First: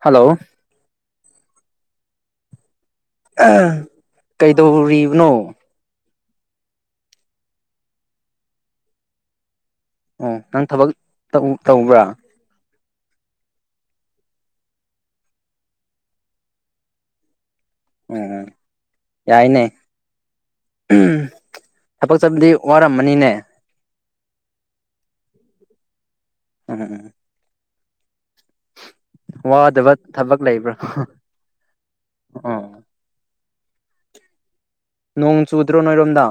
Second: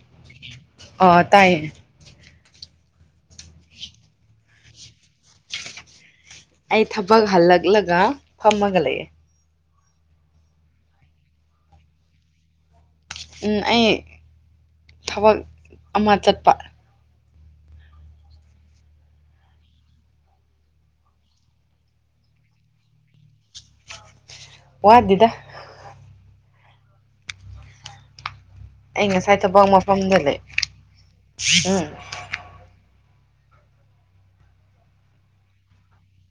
hello ꯑ ꯇꯥꯏꯌꯦ ꯀꯩꯗꯧꯔꯤꯕꯅꯣ ꯑꯩ ꯊꯕꯛ ꯍꯜꯂꯛꯂꯒ ꯐꯝꯃꯒ ꯂꯩꯑꯦ ꯑꯣ ꯅꯪ ꯊꯕꯛ ꯇꯧꯕ꯭ꯔꯥ ꯑꯩ ꯊꯕꯛ ꯑꯃ ꯆꯠꯄ ꯎꯝ ꯌꯥꯏꯅꯦ ꯊꯕꯛ ꯆꯕꯗꯤ ꯋꯥꯔꯝꯃꯅꯤꯅꯦ ꯋꯥꯗꯗ ꯎꯝ ꯑꯩ ꯉꯁꯥꯏ ꯊꯕꯛ ꯋꯥꯗꯕ ꯃꯐꯝꯗ ꯂꯩ ꯊꯕꯛ ꯂꯩꯕ꯭ꯔꯥ ꯎꯝ ꯑꯣ ꯅꯣꯡ ꯆꯨꯗ꯭ꯔꯣ ꯅꯣꯏꯔꯣꯝꯗ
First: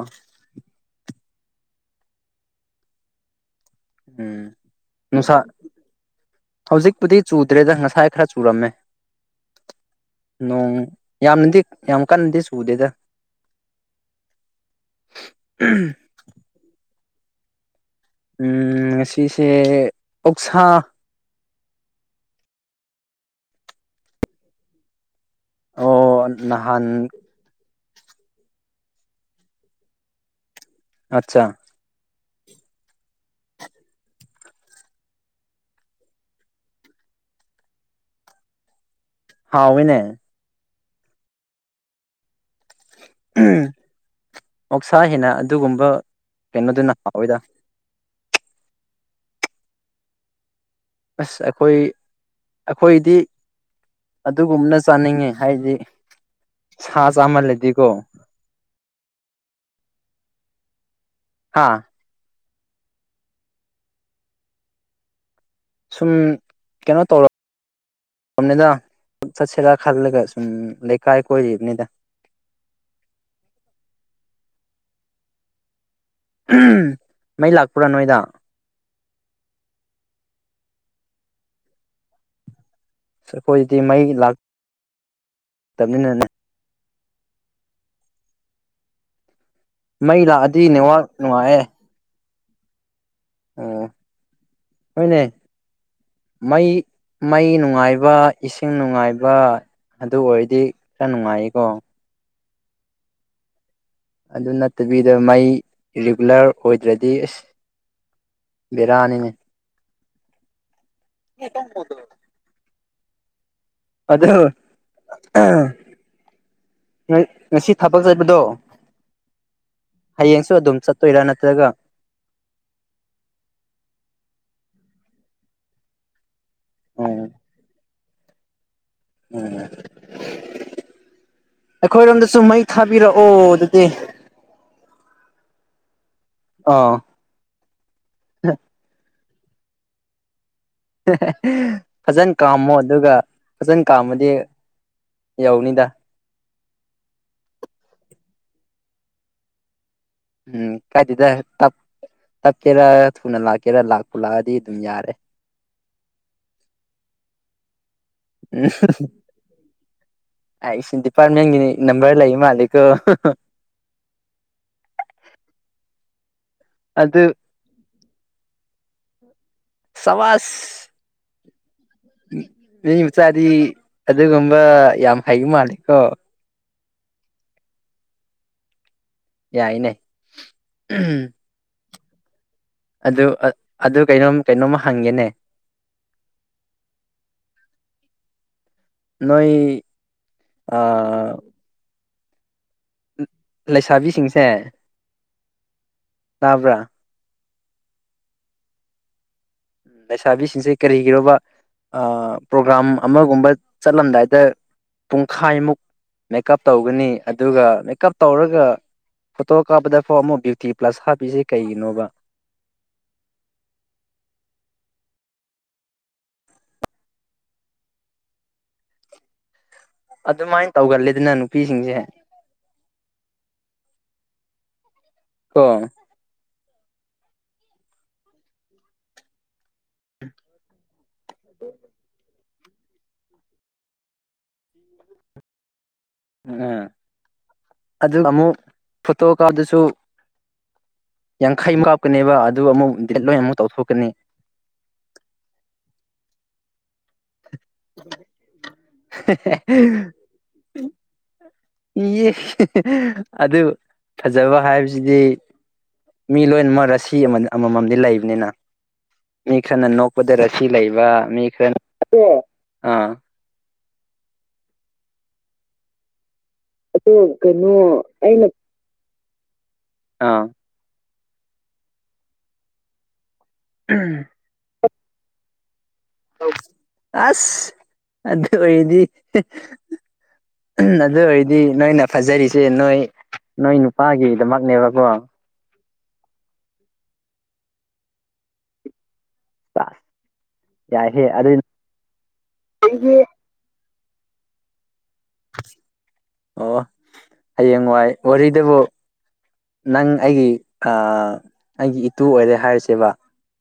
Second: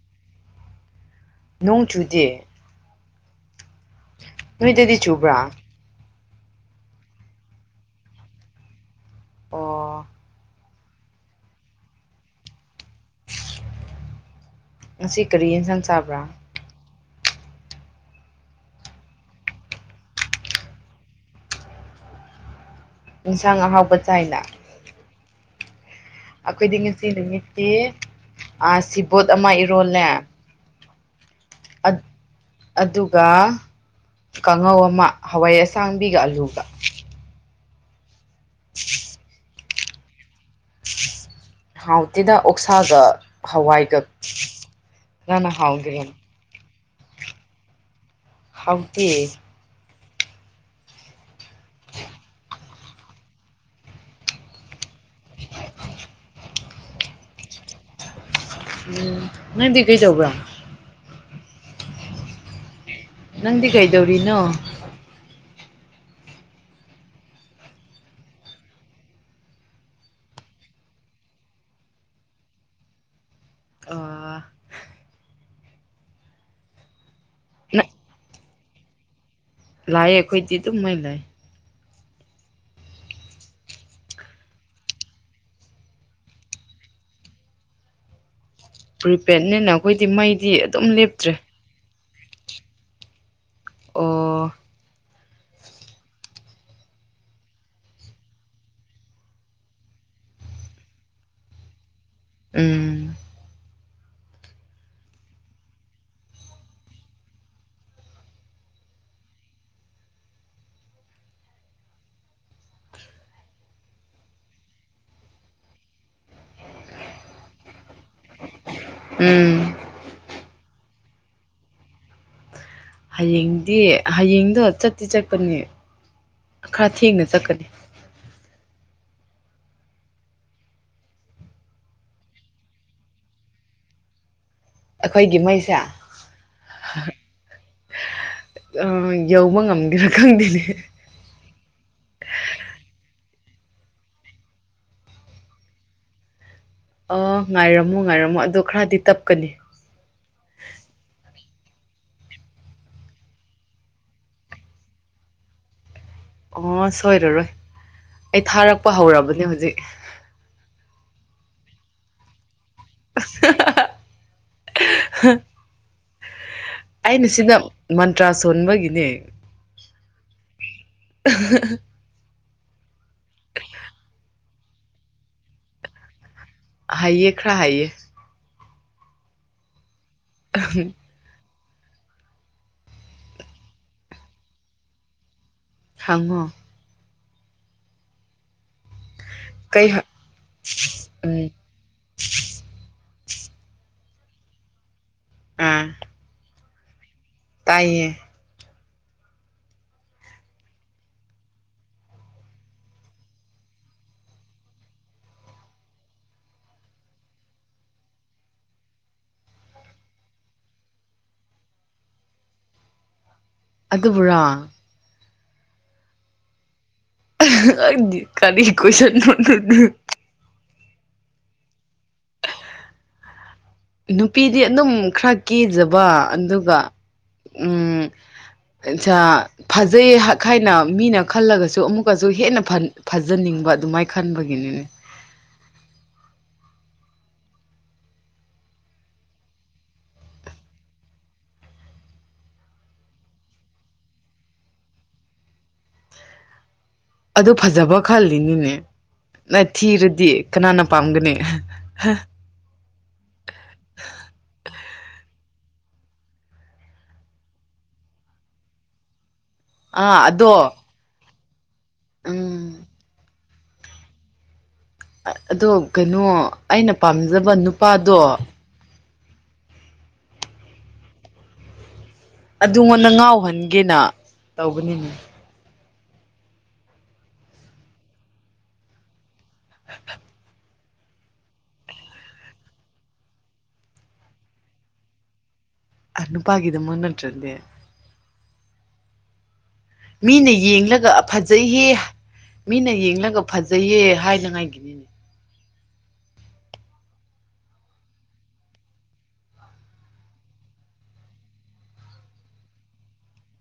ꯅꯣꯡ ꯆꯨꯗꯦ ꯎꯝ ꯅ ꯑꯗꯨꯗꯤ ꯆꯨꯕ꯭ꯔꯥ ꯅꯨꯡꯁꯥ ꯍꯧꯖꯤꯛꯄꯨꯗꯤ ꯆꯨꯗ꯭ꯔꯦꯗ ꯉꯁꯥꯏ ꯈꯔ ꯆꯨꯔꯝꯃꯦ ꯑꯣ ꯅꯣꯡ ꯌꯥꯝꯅꯗꯤ ꯌꯥꯝ ꯀꯟꯅꯗꯤ ꯁꯨꯗꯦꯗ ꯉꯁꯤ ꯀꯔꯤ ꯌꯦꯟꯁꯥꯡ ꯎꯝ ꯁꯥꯕ꯭ꯔꯥ ꯎꯝ ꯁꯤꯁꯦ ꯑꯣꯛꯁꯥ ꯏꯁꯥꯡ ꯑꯍꯥꯎꯕ ꯆꯥꯏꯅ ꯑꯣ ꯑꯩꯈꯣꯏꯗꯤ ꯉꯁꯤ ꯅꯍꯥꯟ ꯅꯨꯃꯤꯠꯇꯤ ꯑ ꯁꯤꯕꯣꯠ ꯑꯃ ꯏꯔꯣꯜꯂꯦ ꯑꯆꯥ ꯑꯗꯨꯒ ꯀꯥꯡꯉꯧ ꯑꯃ ꯍꯋꯥꯏ ꯑꯁꯥꯡꯕꯤꯒ ꯑꯂꯨꯒ [unintelligible] ꯍꯥꯎ ꯑꯣꯏꯅꯦ ꯍꯥꯎꯗ ꯑꯣ ꯁꯥꯒ ꯍꯋꯥꯏꯒ ꯑꯣꯛꯁꯥ ꯉꯅ ꯍꯥꯎꯈꯤꯔꯅꯤ ꯍꯥꯎꯣꯏꯗ ꯍꯧꯥꯎꯗꯤ ꯑꯁ ꯑꯩꯈꯣꯏ ꯑꯩꯈꯣꯏꯗꯤ ꯑꯗꯨꯒꯨꯝꯅ ꯆꯥꯅꯤꯡꯉꯦ ꯍꯥꯏꯗꯤ ꯁꯥ ꯆꯥꯃꯜꯂꯗꯤꯀꯣ ꯎꯝ ꯅꯪꯗꯤ ꯀꯩꯖꯧꯕ꯭ꯔ ꯍꯥꯥ ꯅꯪꯗꯤ ꯀꯩꯗꯧꯔꯤꯅꯣ ꯁꯨꯝ ꯀꯩꯅꯣ ꯇꯧꯔ ꯇꯔꯕꯅꯤꯗ ꯆꯠꯁꯤꯔꯥ ꯈꯜꯂꯒ ꯁꯨꯝ ꯂꯩꯀꯥꯏ ꯀꯣꯏꯔꯤꯕꯅꯤꯗ ꯑꯥ ꯃꯩ ꯂꯥꯛꯄ꯭ꯔꯥ ꯅꯣꯏꯗ ꯂꯑꯌꯦꯦꯈꯣꯏꯗꯤ ꯇ ꯃꯣꯏ ꯂꯩ ꯑꯩꯈꯣꯏꯁꯤꯗꯤ ꯃꯩ ꯂꯥꯛꯇꯕꯅꯤꯅꯅꯦ ꯐ ꯄꯦꯠꯅꯤꯅ ꯑꯩꯈꯣꯏꯗꯤ ꯃꯩ ꯃꯩꯗꯤ ꯂꯥꯛꯑꯗꯤ ꯑꯗꯨꯝ ꯅꯦꯠꯋꯥꯛ ꯂꯦꯞꯇ꯭ꯔꯦ ꯅꯨꯡꯉꯥꯏꯌꯦ ꯑ ꯑꯣ ꯍꯅꯦ ꯃꯩ ꯃꯩ ꯅꯨꯡꯉꯥꯏꯕ ꯏꯁꯤꯡ ꯅꯨꯡꯉꯥꯏꯕ ꯑꯗꯨ ꯑꯣꯏꯔꯗꯤ ꯈꯔ ꯅꯨꯡꯉꯥꯏꯌꯦꯀꯣ ꯎꯝ ꯑꯗꯨ ꯅꯠꯇꯕꯤꯗ ꯃꯩ ꯔꯤꯒꯨꯂꯔ ꯑꯣꯏꯗ꯭ꯔꯗꯤ ꯑꯁ ꯕꯦꯔꯥꯅꯤꯅꯦ ꯑꯗꯁꯤ ꯊꯕꯛ ꯆꯠꯄꯗꯣ ꯎꯝ ꯍꯌꯦꯡꯁꯨ ꯑꯗꯨꯝ ꯆꯠ ꯏꯂ ꯅꯠꯇ꯭ꯔꯒ ꯍꯌꯦꯡꯗꯤ ꯍꯌꯦꯡꯗꯣ ꯆꯠꯇꯤ ꯆꯠꯄꯅꯦ ꯈꯔ ꯊꯦꯡꯅ ꯎꯝ ꯆꯠꯀꯅꯤ ꯎꯝ ꯑꯩꯈꯣꯏꯔꯣꯝꯗꯁꯨ ꯃꯩ ꯊꯥꯕꯤꯔꯛꯑꯣ ꯑꯗꯨꯗꯤ ꯑꯩꯈꯣꯏꯒꯤ ꯃꯩꯁꯦ ꯑ ꯑꯥ ꯌꯧꯕ ꯉꯝꯗꯦꯔꯥ ꯈꯪꯗꯦꯅꯦ ꯐꯖꯅ ꯀꯥꯝꯃꯣ ꯑꯗꯨꯒ ꯐꯖꯅ ꯀꯥꯝꯃꯗꯤ ꯌꯧꯅꯤꯗ ꯑ ꯉꯥꯏꯔꯝꯃꯣ ꯉꯥꯏꯔꯝꯃꯣ ꯑꯣ ꯈꯔꯗꯤ ꯇꯞꯀꯅꯤ ꯎꯝ ꯀꯥꯏꯗꯗ ꯇꯞꯀꯦꯔꯥ ꯊꯨꯅ ꯂꯥꯛꯀꯦꯔ ꯂꯥꯛꯄ ꯂꯥꯛꯑꯗꯤ ꯑꯗꯨꯝ ꯌꯥꯔꯦ ꯑꯣ ꯁꯣꯏꯗꯔꯣꯏ ꯑꯩ ꯎꯝ ꯊꯥꯔꯛꯄ ꯍꯧꯔꯕꯅꯦ ꯍꯧꯖꯤꯛ ꯐꯥꯔꯃꯤ ꯅꯪꯒꯤꯅꯤ ꯅꯝꯕꯔ ꯂꯩꯌꯦ ꯃꯥꯜꯂꯤ [unintelligible] ꯑꯗꯨ ꯑꯩꯅ ꯁꯤꯗ ꯃꯟꯇ꯭ꯔꯥ ꯁꯣꯟꯕꯒꯤ ꯅꯦ ꯁꯕꯥꯁ [inaudible] ꯑꯗꯨ [inaudible] ꯃꯤ ꯃꯆꯥꯗꯤ ꯑꯗꯨꯒꯨꯝ ꯌꯥꯝ ꯍꯩ ꯃꯥꯜꯂꯤꯀꯣ ꯍꯩꯌꯦ ꯈꯔꯥ ꯍꯩꯌꯦ ꯌꯥꯏꯅꯦ ꯎꯝ ꯑꯗꯨ ꯑꯗꯨ ꯀꯩꯅꯣ ꯀꯩꯅꯣꯝꯃ ꯍꯪꯒꯦꯅꯦ ꯈꯥꯡꯉꯣ ꯅꯣꯏ ꯀꯩ ꯑꯥ ꯎꯝ [inaudible] ꯂꯩꯁꯥꯕꯤꯁꯤꯡꯁꯦ ꯑꯝ ꯇꯥꯕ꯭ꯔꯥ ꯇꯌꯦ ꯂꯩꯁꯥꯕꯤꯁꯤꯡꯁꯦ ꯀꯔꯤꯒꯤꯅꯣꯕ ꯄ꯭ꯔꯣꯒ꯭ꯔꯥꯝ ꯑꯃꯒꯨꯝꯕ ꯆꯠꯂꯝꯗꯥꯏꯗ ꯄꯨꯡꯈꯥꯏꯃꯨꯛ ꯃꯦꯀꯥꯞ ꯇꯧꯒꯅꯤ ꯑꯗꯨꯒ ꯃꯦꯀꯥꯞ ꯇꯧꯔꯒ ꯐꯣꯇꯣ ꯀꯥꯞꯄꯗꯐꯥꯎ ꯑꯃꯨꯛ ꯕꯤꯌꯨꯇꯤ ꯄ꯭ꯂꯁ ꯍꯥꯞꯄꯤꯁꯦ ꯀꯩꯒꯤꯅꯣꯕ ꯑꯗꯨꯕꯨꯔꯣ ꯈꯪꯗꯦ ꯀꯔꯤ ꯀꯣꯏꯁꯟꯅꯣ ꯑꯗꯨꯗꯤ ꯑꯗꯨꯃꯥꯏꯅ ꯇꯧꯒꯜꯂꯦꯗꯅ ꯅꯨꯄꯤꯁꯤꯡꯁꯦ ꯅꯨꯄꯤꯗꯤ ꯑꯗꯨꯝ ꯈꯔ ꯀꯣ ꯀꯦꯖꯕ ꯑꯗꯨꯒ ꯎꯝ ꯑꯆꯥ ꯐꯖꯩ ꯍꯥꯏꯅ ꯃꯤꯅ ꯈꯜꯂꯒꯁꯨ ꯑꯃꯨꯛꯀꯁꯨ ꯍꯦꯟꯅ ꯐꯖꯅꯤꯡꯕ ꯑꯗꯨꯃꯥꯏꯅ ꯈꯟꯕꯒꯤꯅꯤꯅꯦ ꯎꯝ ꯑꯗꯨ ꯑꯃꯨꯛ ꯐꯣꯇꯣ ꯀꯞꯄꯗꯁꯨ ꯌꯥꯡꯈꯩ ꯀꯥꯞꯀꯅꯦꯕ ꯑꯗꯨ ꯑꯃꯨꯛ ꯗꯤꯂꯦꯠ ꯂꯣꯏ ꯑꯃꯨꯛ ꯇꯧꯊꯣꯛꯀꯅꯤ ꯑꯗꯨ ꯐꯖꯕ ꯈꯜꯂꯤꯅꯤꯅꯦ ꯅꯪ ꯊꯤꯔꯗꯤ ꯀꯅꯥꯅ ꯄꯥꯝꯒꯅꯤ ꯀꯤꯌꯦ ꯑꯗꯨ ꯐꯖꯕ ꯍꯥꯏꯕꯁꯤꯗꯤ ꯃꯤ ꯂꯣꯏꯅꯃꯛ ꯔꯤꯁꯤ ꯑꯃꯃꯝꯗꯤ ꯂꯩꯕꯅꯤꯅ ꯃꯤ ꯈꯥꯔꯅ ꯑꯥ ꯅꯣꯛꯄꯗ ꯔꯥꯁꯤ ꯑꯗꯣ ꯂꯩꯕ ꯃꯤ ꯁ ꯎꯝ [inaudible] ꯑꯥ ꯑꯗꯣ ꯀꯩꯅꯣ ꯑꯩꯅ ꯑꯗꯣ ꯄꯥꯝꯖꯕ ꯀꯩꯅꯣ ꯅꯨꯄꯥꯗꯣ ꯑꯩꯅ ꯑꯥ ꯑꯗꯨꯉꯣꯟꯗ ꯉꯥꯎꯍꯅꯤ ꯈꯒꯤꯅ ꯇꯧꯕꯅꯤꯅꯤ ꯑꯁ ꯑꯗꯨ ꯑꯣꯏꯔꯗꯤ ꯑꯗꯨ ꯑꯣꯏꯔꯗꯤ ꯅꯣꯏꯅ ꯐꯖꯔꯤꯁꯦ ꯅꯣꯏ ꯅꯣꯏ ꯅꯨꯄꯥꯒꯤꯗꯃꯛꯅꯦꯕꯀꯣ ꯑꯅꯄꯥꯒꯤꯗ ꯃꯟꯅꯠꯇꯗꯦ ꯆꯥꯁ ꯃꯤꯅ ꯌꯦꯡꯂꯒ ꯌꯥꯏꯍꯦ ꯑꯗꯨ ꯐꯖꯩꯍꯦ ꯃꯤꯅ ꯑꯩꯒꯤ ꯌꯦꯡꯂꯒ ꯐꯖꯩꯍꯦ ꯍꯥꯏꯥꯏꯖꯉꯥꯏꯒꯤꯅꯤꯅꯦ ꯑꯣ ꯍꯌꯦꯡ ꯋꯥꯏ ꯋꯥꯔꯤꯗꯕꯨ ꯅꯪ ꯑꯩꯒꯤ ꯑꯩꯒꯤ ꯏꯇꯨ ꯑꯣꯏꯔꯦ ꯍꯥꯏꯔꯤꯁꯦꯕ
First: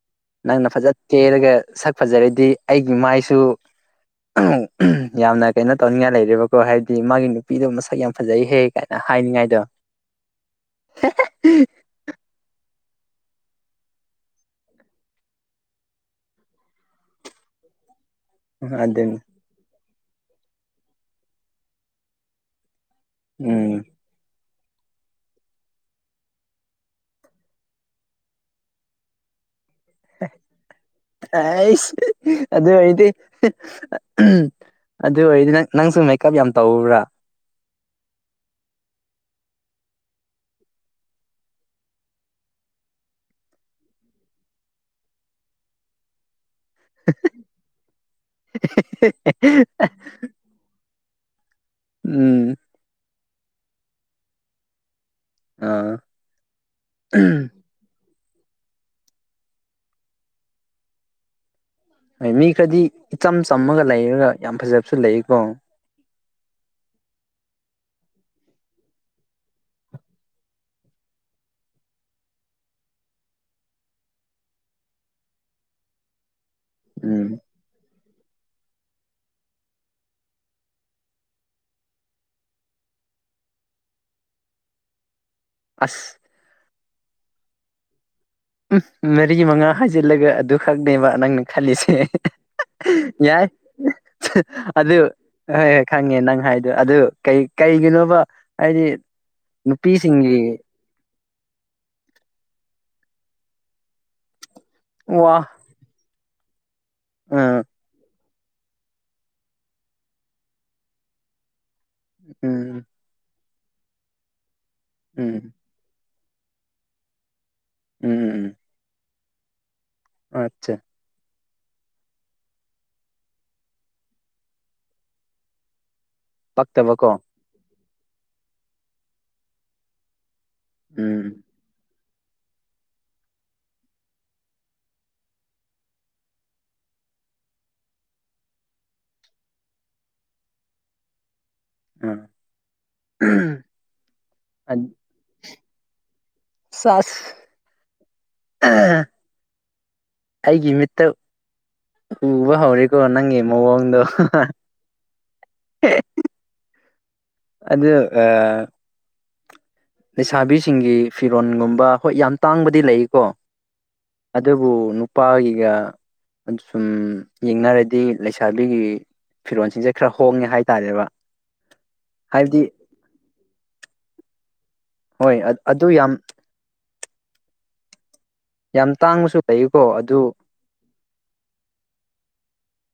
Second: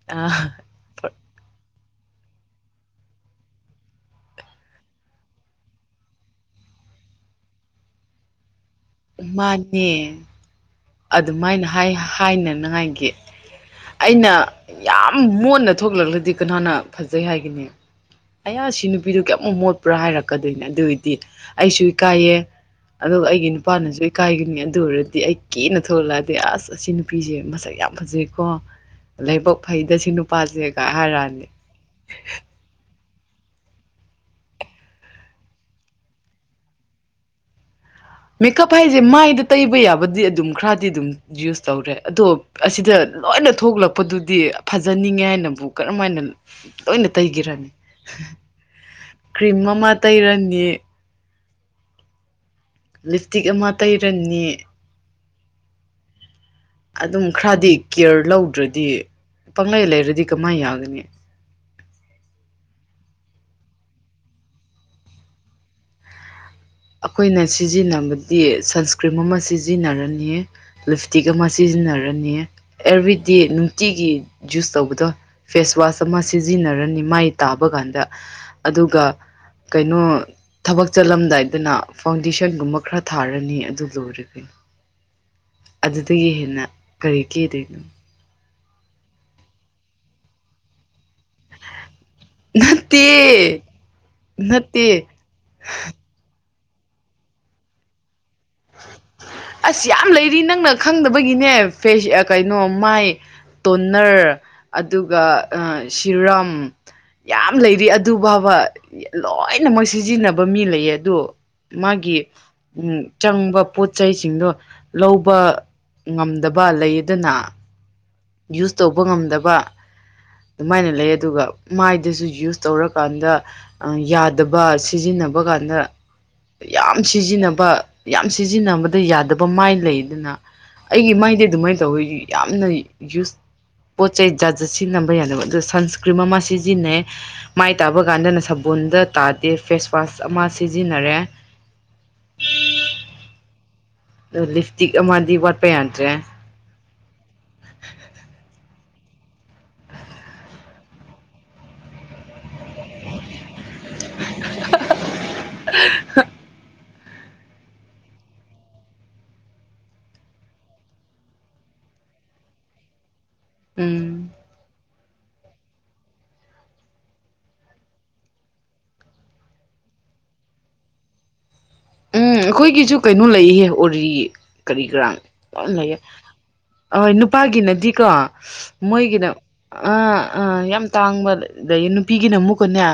ꯑ ꯅꯪꯅ ꯐꯖ ꯇꯦꯔꯒ ꯁꯛ ꯐꯖꯔꯗꯤ ꯑꯩꯒꯤ ꯃꯥꯏꯁꯨ ꯌꯥꯝꯅ ꯀꯩꯅꯣ ꯇꯧꯅꯤꯡꯉꯥꯏ ꯂꯩꯔꯦꯕꯀꯣ ꯍꯥꯏꯗꯤ ꯃꯥꯒꯤ ꯅꯨꯄꯤꯗꯣ ꯃꯁꯛ ꯌꯥꯝ ꯐꯖꯩꯍꯦ ꯀꯥꯏꯅ ꯍꯥꯏꯅꯤꯡꯉꯥꯏꯗꯣ ꯃꯥꯅꯦ ꯑꯗꯨꯃꯥꯏꯅ ꯍꯥꯏꯅꯅꯕ ꯍꯥꯏꯅꯤ ꯑꯩꯅ ꯌꯥꯝ ꯃꯣꯟꯅ ꯊꯣꯛꯂꯛꯂꯗꯤ ꯀꯅꯥꯅ ꯐꯖꯩ ꯍꯥꯏꯒꯅꯤ ꯑꯌꯥ ꯁꯤ ꯑꯗꯨꯅꯤ ꯅꯨꯄꯤꯗꯨꯣ ꯀꯌꯥꯃꯨꯛ ꯃꯣꯠ ꯄꯨꯔꯥ ꯍꯥꯏꯔꯛꯀꯗꯣꯏꯅꯦ ꯑꯗꯨꯏꯗꯤ ꯑꯩꯁꯨ ꯏ ꯀꯥꯏꯌꯦ ꯑꯗꯨꯒ ꯑꯩꯒꯤ ꯎꯝ ꯄꯥꯟꯁꯨ ꯀꯥꯏꯒꯅꯤ ꯑꯗꯨ ꯑꯣꯏꯔꯗꯤ ꯑꯩ ꯀꯦꯅ ꯊꯣꯛꯂꯂꯛꯑꯗꯤ ꯑꯁ ꯑꯁꯤ ꯅꯨꯄꯤꯁꯦ ꯃꯁꯛ ꯌꯥꯝ ꯐꯖꯩꯀꯣ ꯂꯥꯏꯕꯛ ꯐꯩꯗ ꯁꯤ ꯅꯨꯄꯥꯁꯦꯒ ꯍꯥꯏꯔꯛꯑꯅꯤ ꯇꯁ ꯑꯗꯨꯗ ꯑꯣꯏꯗꯤ ꯑꯗꯨ ꯑꯣꯏꯔꯗꯤ ꯅꯪ ꯅꯪꯁꯨ ꯃꯦꯛꯀꯞ ꯌꯥꯝ ꯇꯧꯧꯕ꯭ꯔꯥ ꯃꯦꯀꯞ ꯍꯥꯏꯁꯦ ꯃꯥꯏꯗ ꯇꯩꯕ ꯌꯥꯕꯗꯤ ꯑꯗꯨꯝ ꯈꯔꯗꯤ ꯑꯗꯨꯝ ꯌꯨꯁ ꯇꯧꯔꯦ ꯑꯗꯣ ꯑꯁꯤꯗ ꯂꯣꯏꯅ ꯊꯣꯛꯂꯛꯄꯗꯨꯗꯤ ꯐꯖꯅꯤꯡꯉꯦ ꯍꯥꯏꯅꯕꯨ ꯀꯔꯝ ꯍꯥꯏꯅ ꯂꯣꯏꯅ ꯇꯩꯈꯤꯔꯅꯤ ꯀ꯭ꯔꯤꯝ ꯑꯃ ꯇꯩꯔꯅꯤ ꯎꯝ ꯂꯤꯞꯇꯤꯛ ꯑꯃ ꯇꯩꯔꯅꯤ ꯑꯥ ꯑꯗꯨꯝ ꯈꯔꯗꯤ ꯀꯦꯌꯔ ꯂꯧꯗ꯭ꯔꯗꯤ ꯄꯪꯂꯪꯂꯩ ꯂꯩꯔꯗꯤ ꯀꯃꯥꯏꯅ ꯌꯥꯒꯅꯤ ꯍꯣꯏ ꯃꯤ ꯈꯔꯗꯤ ꯏꯆꯝ ꯆꯝꯃꯒ ꯂꯩꯔꯒ ꯌꯥꯝ ꯐꯖꯕꯁꯨ ꯂꯩꯀꯣ ꯑꯩꯈꯣꯏꯅ ꯁꯤꯖꯤꯟꯅꯕꯗꯤ ꯁꯟꯁꯀ꯭ꯔꯤꯝ ꯑꯃ ꯁꯤꯖꯤꯟꯅꯔꯅꯤꯌꯦ ꯂꯤꯞꯁꯇꯤꯛ ꯑꯃ ꯁꯤꯖꯤꯟꯅꯔꯅꯤ ꯑꯦꯚ꯭ꯔꯤꯗꯦ ꯅꯨꯡꯇꯤꯒꯤ ꯌꯖꯨꯁ ꯇꯧꯕꯗꯣ ꯐꯦꯁꯋꯥꯁ ꯑꯃ ꯁꯤꯖꯤꯟꯅꯔꯅꯤ ꯃꯥꯏ ꯎꯝ ꯇꯥꯕ ꯀꯥꯟꯗ ꯑꯗꯨꯒ ꯀꯩꯅꯣ ꯊꯕꯛ ꯆꯠꯂꯝꯗꯥꯏ ꯑꯗꯨꯅ ꯐꯥꯎꯟꯗꯦꯁꯟꯒꯨꯝꯕ ꯈꯔ ꯊꯥꯔꯅꯤ ꯑꯗꯨ ꯂꯣꯏꯔꯒꯅꯤ ꯑꯁ ꯑꯗꯨꯗꯒꯤ ꯍꯦꯟꯅ ꯀꯔꯤ ꯀꯦꯗꯅ ꯎꯝ ꯃꯔꯤ ꯃꯉꯥ ꯍꯥꯏꯖꯤꯜꯂꯒ ꯑꯗꯨꯈꯛꯅꯦꯕ ꯅꯪꯅ ꯈꯜꯂꯤꯁꯦ ꯅꯠꯇꯦ ꯌꯥꯏ ꯑꯗꯨ ꯅꯠꯇꯦ ꯍꯣꯏ ꯍꯣꯏ ꯈꯪꯉꯦ ꯅꯪ ꯍꯥꯏ ꯑꯗꯨ ꯀꯩ ꯀꯩꯒꯤꯅꯣꯕ ꯍꯥꯏꯗꯤ ꯑꯁ ꯌꯥꯝ ꯅꯨꯄꯤꯁꯤꯡꯒꯤ ꯂꯩꯔꯤ ꯅꯪꯅ ꯈꯪꯗꯕ ꯒꯤꯅꯦ ꯐꯦꯁ ꯀꯩꯅꯣ ꯃꯥꯏ ꯇꯣꯅꯔ ꯑꯗꯨꯒ ꯋꯥ ꯆꯤꯔꯝ ꯑ ꯌꯥꯝ ꯂꯩꯔꯤ ꯑꯗꯨ ꯐꯥꯎꯕ ꯂꯣꯏꯅꯃꯛꯣꯏ ꯁꯤꯖꯤꯟꯅꯕ ꯃꯤ ꯂꯩꯌꯦ ꯑꯗꯨ ꯃꯥꯒꯤꯒꯤ ꯎꯝ ꯆꯪꯕ ꯄꯣꯠ ꯆꯩꯁꯤꯡꯗꯣ ꯂꯧꯕ ꯎꯝ ꯉꯝꯗꯕ ꯂꯩꯗꯅ ꯎꯝ ꯎꯝ ꯌꯨꯁ ꯇꯧꯕ ꯉꯝꯗꯕ ꯋꯥ ꯑꯠꯆꯥ ꯑꯗꯨꯃꯥꯏꯅ ꯂꯩ ꯑꯗꯨꯒ ꯃꯥꯏꯗꯁꯨ ꯌꯨꯁ ꯇꯧꯔꯀꯥꯟꯗ ꯌꯥꯗꯕ ꯁꯤꯖꯤꯟꯅꯕ ꯀꯥꯟꯗ ꯌꯥꯝ ꯄꯛꯇꯕꯀꯣ ꯁꯤꯖꯤꯟꯅꯕ ꯌꯥꯝ ꯁꯤꯖꯤꯟꯅꯕꯗ ꯌꯥꯗꯕ ꯃꯥꯏ ꯂꯩꯗꯅ ꯑꯩꯒꯤ ꯃꯥꯏꯗꯤ ꯎꯝ ꯑꯗꯨꯃꯥꯏꯅ ꯇꯧꯋꯤ ꯌꯥꯝꯅ ꯌꯨꯁ ꯄꯣꯠ ꯆꯩꯩ ꯖꯥꯠ ꯖꯠ ꯁꯤꯖꯤꯟꯅꯕ ꯌꯥꯗꯅꯕ ꯑꯗꯨ ꯁꯟꯁꯀ꯭ꯔꯤꯝ ꯑꯃ ꯁꯤꯖꯤꯟꯅꯩ ꯃꯥꯏ ꯇꯥꯕ ꯀꯥꯟꯗꯅ ꯁꯕꯣꯜꯗ ꯇꯥꯗꯦ ꯐꯦꯁ ꯋꯥꯁ ꯑꯃ ꯁꯤꯖꯤꯟꯅꯔꯦ ꯑ ꯑ ꯂꯤꯐꯇꯤꯛ ꯑꯃꯗꯤ ꯋꯥꯠꯄ ꯌꯥꯗ꯭ꯔꯦ ꯁꯁ ꯑꯩꯒꯤ ꯃꯤꯠꯇ ꯎꯕ ꯍꯧꯔꯦꯀꯣ ꯅꯪꯦ ꯃꯑꯣꯡꯗ ꯑꯗ ꯑ ꯂꯩꯁꯥꯕꯤꯁꯤꯡꯒꯤ ꯐꯤꯔꯣꯟꯜꯒꯨꯝꯕ ꯍꯣꯏ ꯌꯥꯝ ꯇꯥꯡꯕꯗꯤ ꯂꯩꯀꯣ ꯎꯝ ꯑꯗꯕꯨ ꯅꯨꯄꯥꯒꯤꯒ ꯁꯨꯝ ꯌꯦꯡꯅꯔꯗꯤ ꯂꯩꯁꯥꯕꯤꯒꯤ ꯐꯤꯔꯣꯜꯁꯤꯡꯁꯦ ꯈꯔ ꯍꯣꯡꯉꯦ ꯍꯥꯏꯇꯥꯔꯦꯕ ꯎꯝ ꯍꯥꯏꯕꯗꯤ ꯑꯩꯈꯣꯏꯒꯤꯁꯨ ꯀꯩꯅꯣ ꯂꯩꯍꯦ ꯎꯔꯤ ꯀꯔꯤ ꯀꯔꯥꯡ ꯍꯣꯏ ꯑ- ꯑꯣ ꯑꯗꯨ ꯂꯩꯦ ꯌꯥꯝ ꯑꯣꯏ ꯅꯨꯄꯥꯒꯤꯅ ꯑꯀ ꯌꯥꯝ ꯃꯣꯏꯒꯤꯅ ꯇꯥꯡꯕꯁꯨ ꯂꯩꯀꯣ ꯑ ꯑꯗꯨ ꯑ ꯌꯥꯝ ꯇꯥꯡꯕ ꯑꯗꯒꯤ ꯅꯨꯄꯤꯒꯤꯅ ꯑꯃꯨꯛ ꯄꯨꯨꯟꯟꯅ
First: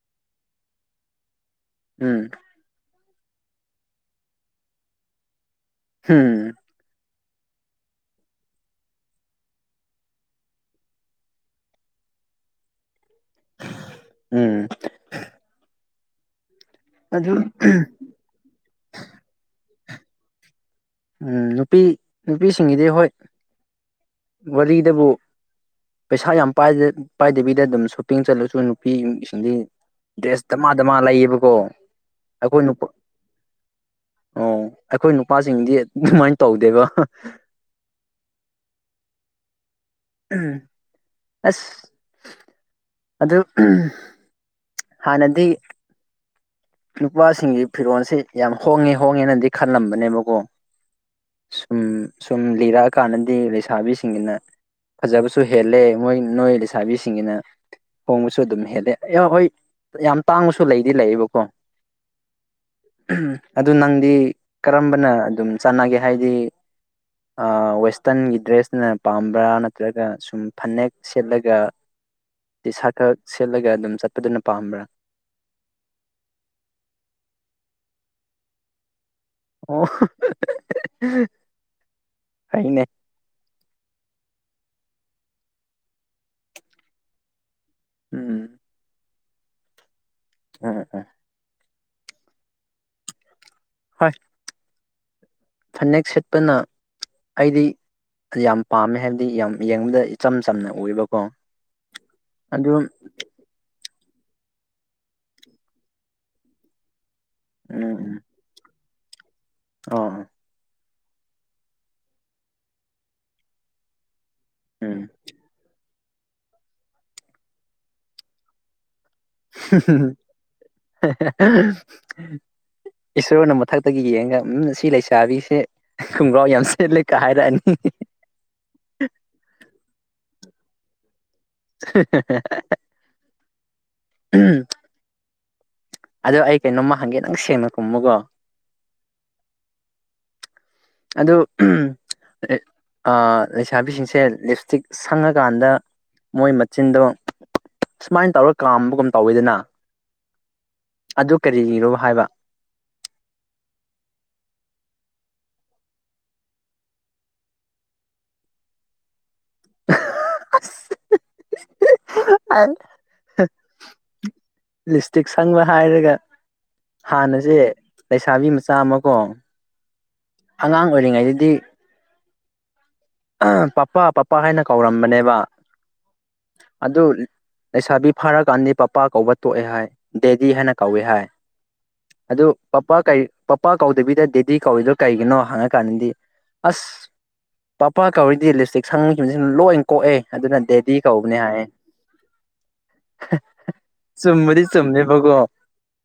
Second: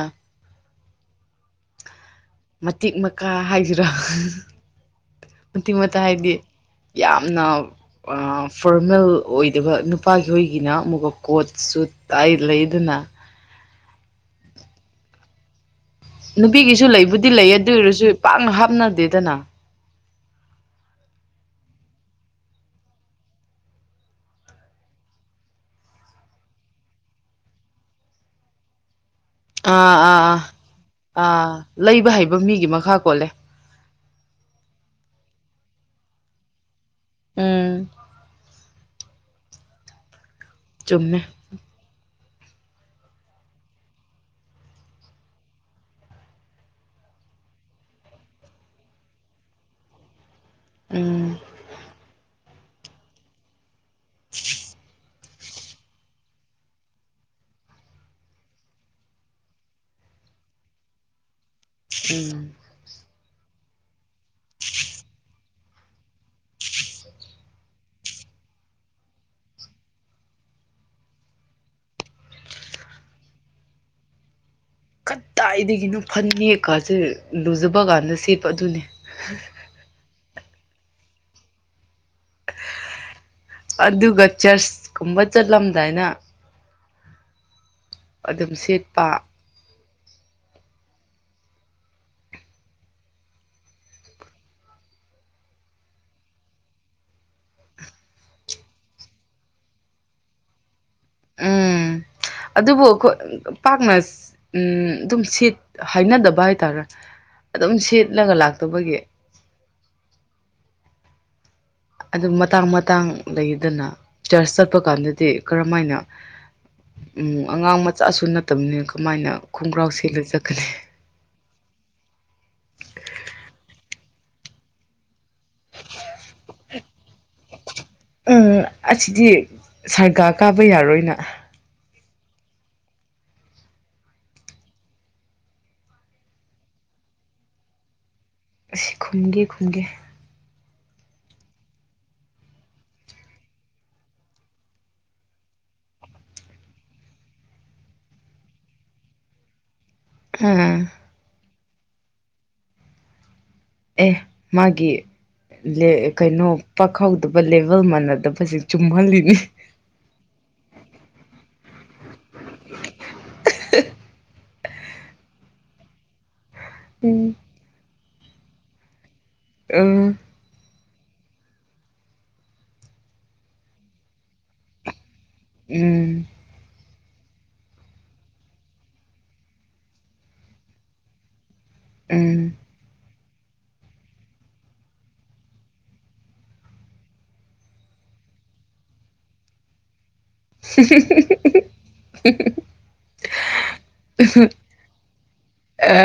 ꯎꯝ ꯃꯇꯤꯛ ꯃꯀꯥ ꯍꯥꯏꯁꯤꯔ ꯃꯇꯤꯡ ꯃꯇ ꯍꯥꯏꯗꯤ ꯌꯥꯝ ꯎꯝ ꯌꯥꯝꯅ ꯐꯣꯔꯃꯦꯜ ꯑꯣꯏꯗꯕ ꯅꯨꯄꯥꯒꯤ ꯍꯣꯏꯒꯤꯅ ꯑꯃꯨꯛꯀ ꯀꯣꯠꯁꯨ ꯇꯥꯏ ꯂꯩꯗꯅ ꯎꯝ ꯅꯨꯄꯤꯒꯤꯁꯨ ꯂꯩꯕꯨꯗꯤ ꯂꯩ ꯑꯗꯨ ꯑꯣꯏꯔꯁꯨ ꯄꯥꯛꯅ ꯍꯥꯞꯅꯗꯦꯗꯅ ꯎꯝ ꯅꯨꯄꯤ ꯅꯨꯄꯤꯁꯤꯡꯒꯤꯗꯤ ꯍꯣꯏ ꯋꯥꯔꯤꯗꯕꯨ ꯄꯩꯁꯥ ꯌꯥꯝ ꯄꯥꯏꯗꯕꯤꯗ ꯑꯗꯨꯝ ꯁꯣꯄꯤꯡ ꯆꯠꯂꯁꯨ ꯅꯨꯄꯤ ꯑꯥ ꯑꯥ ꯑꯥ ꯑꯥ ꯂꯩꯌꯦꯕꯀꯣ ꯂꯩꯕ ꯍꯩꯕ ꯑꯩꯈꯣꯏ ꯃꯤꯒꯤ ꯅꯨꯄꯥ ꯃꯈꯥ ꯀꯣꯜꯂꯦ ꯁꯤꯡꯗꯤ ꯃꯟ ꯇ ꯍꯗꯦꯕ ꯑ ꯎꯝ ꯎꯝ ꯆꯨꯝꯃꯦ ꯑꯁ ꯑꯗꯨ ꯍ ꯅꯗꯤ ꯅꯨꯄꯥꯁꯤꯡꯒꯤ ꯐꯤꯔꯣꯟꯜꯁꯤꯦ ꯌꯥꯝ ꯍꯣꯡꯉꯦ ꯍꯣꯡꯉꯦꯅꯗꯤ ꯈꯜꯂꯝꯕꯅꯦꯕꯀꯣ ꯎꯝ ꯎꯝ ꯁꯨꯝ ꯂꯤꯔꯛꯑ ꯀꯥꯟꯗꯗꯤ ꯂꯩꯁꯥꯕꯤ ꯁꯤꯡꯅ ꯐꯖꯥ ꯁꯨ ꯍꯦꯜꯂꯦ ꯃꯣꯏ ꯅꯣꯏ ꯂꯩꯁꯥꯕꯤꯁꯤꯡꯒꯤꯅ ꯍꯣꯡꯕꯁꯨ ꯑꯗꯨꯝ ꯍꯦꯜꯂꯦ ꯑꯦ ꯍꯣꯏ ꯌꯥꯝ ꯇꯥꯡꯕꯁꯨ ꯂꯩꯗꯤ ꯂꯩꯌꯦꯕꯀꯣ ꯎꯝ ꯑꯗꯨ ꯅꯪꯗꯤ ꯀꯔꯝꯕꯅ ꯑꯗꯨꯝ ꯆꯥꯟꯅꯒꯦ ꯍꯥꯏꯗꯤ ꯋꯦꯁꯇꯔꯟꯒꯤ ꯗ꯭ꯔꯦꯁꯅ ꯄꯥꯝꯕ꯭ꯔꯥ ꯅꯠꯇ꯭ꯔꯒ ꯁꯨꯝ ꯐꯅꯦꯛ ꯁꯦꯠꯂꯒ ꯗꯤꯤꯁꯥ ꯈꯛ ꯁꯦꯠꯂꯒ ꯑꯗꯨꯝ ꯆꯠꯄꯗꯨꯅ ꯄꯥꯝꯕ꯭ꯔꯥ ꯀꯗꯥꯏꯗꯒꯤꯅꯣ ꯐꯅꯦꯛ ꯀꯥꯁꯦ ꯂꯨꯖꯕ ꯀꯥꯟꯗ ꯁꯦꯠꯄ ꯑꯗꯨꯅꯤ ꯑꯣ [unintelligible] ꯍꯅꯦ ꯑꯗꯨꯒ ꯆꯔꯆ ꯀꯨꯝꯕ ꯆꯠꯂꯝꯗꯥꯏꯅ ꯑꯗꯨꯝ ꯎꯝ ꯁꯦꯠꯄ ꯎꯝ ꯎꯝ ꯍꯣꯏ ꯐꯅꯦꯛ ꯁꯦꯠꯄꯅ ꯑꯩꯗꯤ ꯌꯥꯝ ꯄꯥꯝꯃꯦ ꯍꯥꯏꯕꯗꯤ ꯌꯥꯝ ꯌꯦꯡꯕꯗ ꯏꯆꯝ ꯆꯝꯅ ꯑꯣꯏꯕ ꯎꯝ ꯑꯗꯨꯕꯨ ꯑꯩꯈꯣꯏ ꯄꯥꯛꯅ ꯎꯝ ꯑꯗꯨꯝ ꯁꯤꯠ ꯍꯥꯏꯅꯗꯕ ꯍꯥꯏꯇꯥꯔꯦ ꯑꯗꯨꯝ ꯁꯦꯠꯂꯒ ꯂꯥꯛꯇꯕꯒꯤ ꯑ ꯑꯗꯨ ꯃꯇꯥꯡ ꯃꯇꯥꯡ ꯂꯩꯗꯅ ꯆꯔꯆ ꯆꯠꯄ ꯎꯝ ꯀꯥꯟꯗꯗꯤ ꯀꯔꯝꯃ ꯍꯥꯏꯅ ꯎꯝ ꯑꯉꯥꯡ ꯃꯆꯥꯁꯨ ꯅꯠꯇꯕꯅꯦ ꯁꯃꯥꯏꯅ ꯈꯣꯡꯒ꯭ꯔꯥꯎ ꯁꯦꯂ ꯆꯠꯀꯅꯤ ꯏꯁꯣꯔꯅ ꯃꯊꯛꯇꯒꯤ ꯌꯦꯡꯉꯒ ꯎꯝ ꯁꯤ ꯂꯩꯁꯤ ꯀꯥꯕꯤꯁꯦ ꯈꯣꯡꯒ꯭ꯔꯥꯎ ꯌꯥꯝ ꯁꯦꯠꯂꯦ ꯀ ꯍꯥꯏꯔꯛꯑꯅꯤ ꯎꯝ ꯑꯁꯤꯗꯤ ꯁꯔꯒꯥ ꯀꯥꯕ ꯌꯥꯔꯣꯏꯅ ꯎꯝ ꯑꯗꯣ ꯑꯩ ꯀꯩꯅꯣꯝꯃ ꯍꯪꯒꯦ ꯅꯪ ꯁꯦꯡꯅ ꯀꯨꯝꯃꯨꯒꯣ ꯑꯁꯤ ꯈꯨꯝꯒꯦ ꯈꯨꯝꯒꯦ ꯑꯗꯨ ꯂꯩꯁꯥꯕꯤꯁꯤꯡꯁꯦ ꯂꯤꯞ ꯏꯁꯇꯤꯛ ꯁꯪꯉꯀꯥꯟꯗ ꯃꯣꯏ ꯃꯆꯤꯟꯗꯣ ꯁꯨꯃꯥꯏꯅ ꯇꯧꯔꯒ ꯀꯥꯝꯕꯒꯨꯝ ꯇꯧꯋꯤꯗꯅ ꯑꯝ ꯑꯗꯨ ꯀꯔꯤ ꯏꯔꯣ ꯍꯥꯏꯕ ꯑꯦ ꯃꯥꯒꯤ ꯀꯩꯅꯣ ꯄꯥꯍꯧꯗꯕ ꯂꯦꯚꯦꯜ ꯃꯥꯟꯅꯗꯕꯁꯦ ꯆꯨꯝꯍꯜꯂꯤꯅꯤ [unintelligible] ꯂꯤꯁꯇꯤꯛ ꯁꯪꯕ ꯍꯥꯏꯔꯒ ꯎꯝ ꯍꯥꯟꯅꯁꯦ ꯂꯩꯁꯥꯕꯤ ꯃꯆꯥ ꯑꯃ ꯀꯣ ꯑ ꯑꯉꯥꯡ ꯑꯣꯏꯔꯤꯉꯩꯗꯗꯤ ꯑ ꯄꯄꯥ ꯄꯄꯥ ꯍꯥꯏꯅ ꯀꯧꯔꯝꯕꯅꯦꯕ ꯎꯝ ꯑꯗꯨ ꯂꯩꯁꯥꯕꯤ ꯐꯥꯔꯀꯥꯟꯗꯤ ꯄꯄꯥ ꯀꯧꯕ ꯇꯣꯛꯑꯦ ꯍꯥꯏ ꯗꯦꯗꯤ ꯍꯥꯏꯅ ꯀꯧꯋꯦ ꯍꯥꯏ ꯎꯝ ꯑꯗꯨꯗ ꯄꯄꯥꯥ ꯀꯩ ꯄꯄꯥ ꯀꯧꯗꯕꯤꯗ ꯗꯦꯗꯤ ꯀꯧꯏꯗꯣ ꯀꯩꯒꯤꯅꯣ ꯍꯪꯉꯀꯥꯟꯗꯗꯤ ꯑꯁ ꯄꯄꯥ ꯀꯧꯔꯤꯗꯤ ꯂꯤꯞꯁꯇꯤꯛ ꯁꯪꯉꯈꯤꯕꯁꯤꯡꯅ ꯂꯣꯏꯅ ꯀꯣꯛꯑꯦ ꯑꯗꯨꯅ ꯗꯦꯗꯤ ꯀꯧꯕꯅꯤ ꯍꯥꯏ ꯆꯨꯝꯕꯗꯤ ꯆꯨꯝꯅꯦꯕꯀꯣ ꯑ